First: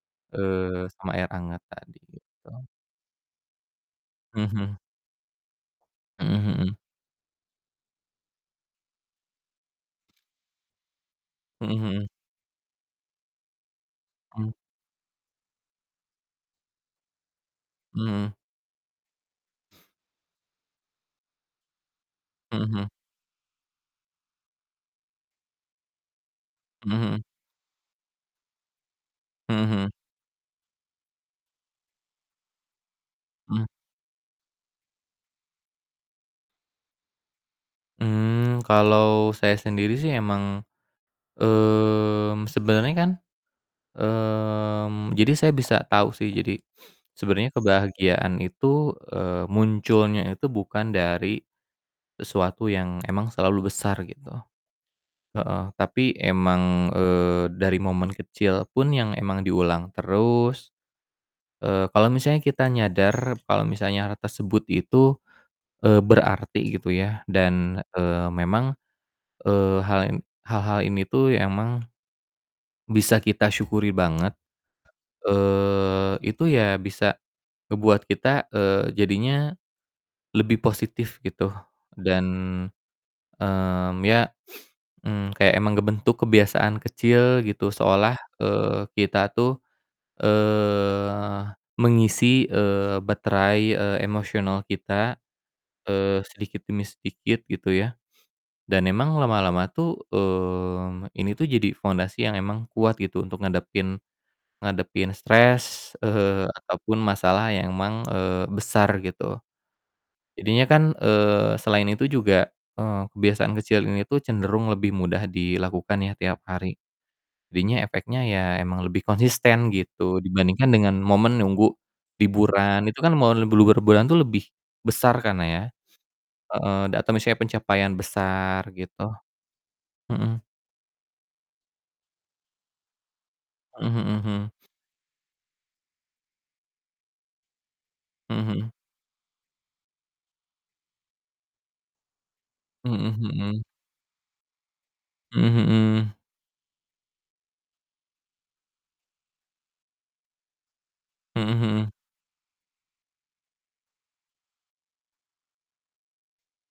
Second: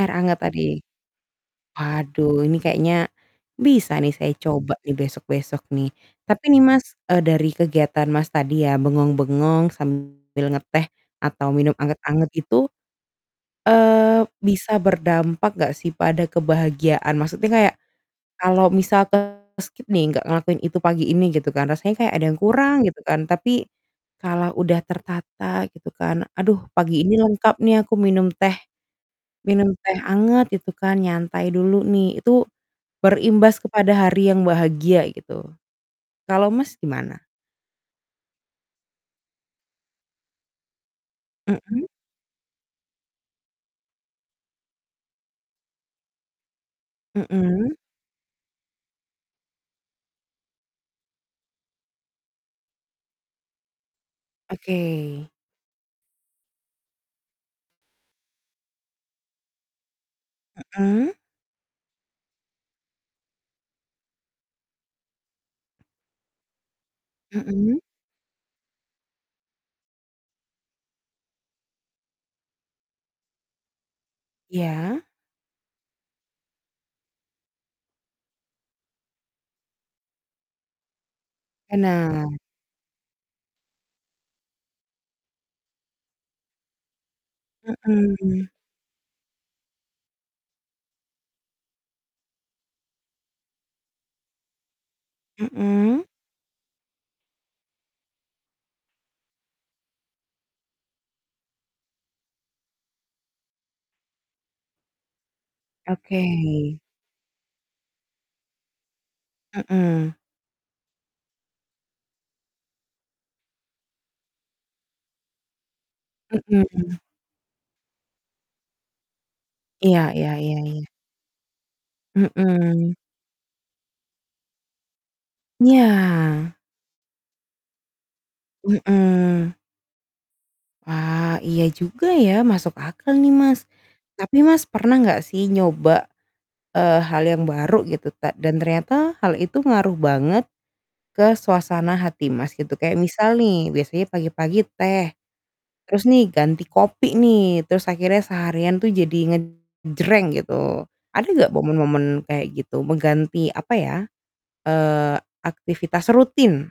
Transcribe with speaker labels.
Speaker 1: Air hangat tadi.
Speaker 2: Eee, sama air hangat, tadi
Speaker 1: Aduh ini
Speaker 2: itu.
Speaker 1: kayaknya, bisa nih saya
Speaker 2: Mhm.
Speaker 1: coba nih, besok-besok nih.
Speaker 2: Mhm
Speaker 1: Tapi nih
Speaker 2: mhm.
Speaker 1: Mas, eee, dari kegiatan Mas tadi ya bengong-bengong sambil ngeteh atau
Speaker 2: Mhm
Speaker 1: minum
Speaker 2: mhm.
Speaker 1: anget-anget itu, eee,
Speaker 2: Mmm.
Speaker 1: bisa berdampak nggak sih pada kebahagiaan? Maksudnya kayak,
Speaker 2: Mhm.
Speaker 1: kalau misal ke skip nih, nggak ngelakuin itu pagi ini gitu kan, rasanya kayak ada yang
Speaker 2: Mhm
Speaker 1: kurang,
Speaker 2: mhm.
Speaker 1: gitu kan. Tapi, kalau udah tertata gitu kan, "Aduh
Speaker 2: Mhm
Speaker 1: pagi ini
Speaker 2: mhm.
Speaker 1: lengkap nih, aku minum teh
Speaker 2: Mhm
Speaker 1: minum
Speaker 2: mhm.
Speaker 1: teh anget," gitu kan, "nyantai dulu nih." Itu, berimbas
Speaker 2: Mmm.
Speaker 1: kepada hari yang bahagia gitu, kalau Mas, gimana?
Speaker 2: Mmm, kalo saya sendiri sih emang,
Speaker 1: Mhm?
Speaker 2: mmm, sebenarnya kan, mmm, jadi saya bisa tahu sih jadi sebenarnya
Speaker 1: Mhm.
Speaker 2: kebahagiaan itu, eee, munculnya itu bukan dari sesuatu yang emang selalu besar, gitu.
Speaker 1: Oke.
Speaker 2: Heeh, tapi emang, eee, dari momen kecil pun yang emang diulang terus,
Speaker 1: Mhm?
Speaker 2: eee, kalo misalnya kita nyadar, kalo misalnya hal tersebut itu, eee, berarti gitu ya
Speaker 1: Mhm?
Speaker 2: dan, eee, memang, eee, hal n hal-hal ini tuh ya emang, bisa kita syukuri banget,
Speaker 1: Iya?
Speaker 2: eee, itu ya bisa ngebuat kita, eee, jadinya lebih positif, gitu. Dan,
Speaker 1: Benar.
Speaker 2: mmm, ya, mmm, kayak emang ngebentuk kebiasaan kecil gitu seolah,
Speaker 1: Mhm.
Speaker 2: eee, kita tuh, eee, mengisi, eee, baterai, eee, emosional kita,
Speaker 1: Mhm?
Speaker 2: eee, sedikit demi sedikit, gitu ya, dan emang lama-lama tuh, mmm, ini tuh jadi fondasi yang emang kuat gitu, untuk ngadapin ngadapin stres,
Speaker 1: Oke.
Speaker 2: eee, ataupun masalah yang emang, eee, besar, gitu.
Speaker 1: Mhm.
Speaker 2: Jadinya kan, eee, selain itu juga, eee, kebiasaan kecil ini tuh cenderung lebih mudah dilakukan ya tiap hari.
Speaker 1: Mhm.
Speaker 2: Jadinya efeknya ya emang lebih konsisten
Speaker 1: Iya
Speaker 2: gitu,
Speaker 1: iya iya
Speaker 2: dibandingkan
Speaker 1: iya.
Speaker 2: dengan momen nunggu liburan,
Speaker 1: Mhm.
Speaker 2: itu kan momen bluber bulan tuh, lebih besar kan ya,
Speaker 1: Iya.
Speaker 2: heeh, dan atau misalnya pencapaian besar gitu.
Speaker 1: Mhm.
Speaker 2: Mhm.
Speaker 1: Wah, iya juga ya, masuk akal nih, Mas.
Speaker 2: Mhm
Speaker 1: Tapi
Speaker 2: mhm.
Speaker 1: Mas, pernah enggak sih nyoba, eee, hal yang baru gitu ta
Speaker 2: Mhm
Speaker 1: dan
Speaker 2: mhm.
Speaker 1: ternyata hal itu ngaruh banget ke suasana hati Mas, gitu. Kayak
Speaker 2: Mhm
Speaker 1: misal
Speaker 2: mhm.
Speaker 1: nih, biasanya pagi-pagi teh
Speaker 2: Mhm
Speaker 1: terus
Speaker 2: mhm.
Speaker 1: nih ganti kopi nih, terus akhirnya seharian tuh jadi ngejreng gitu. Ada nggak
Speaker 2: Mhm mhm.
Speaker 1: momen-momen kayak gitu? Mengganti, apa ya, eee, aktivitas rutin.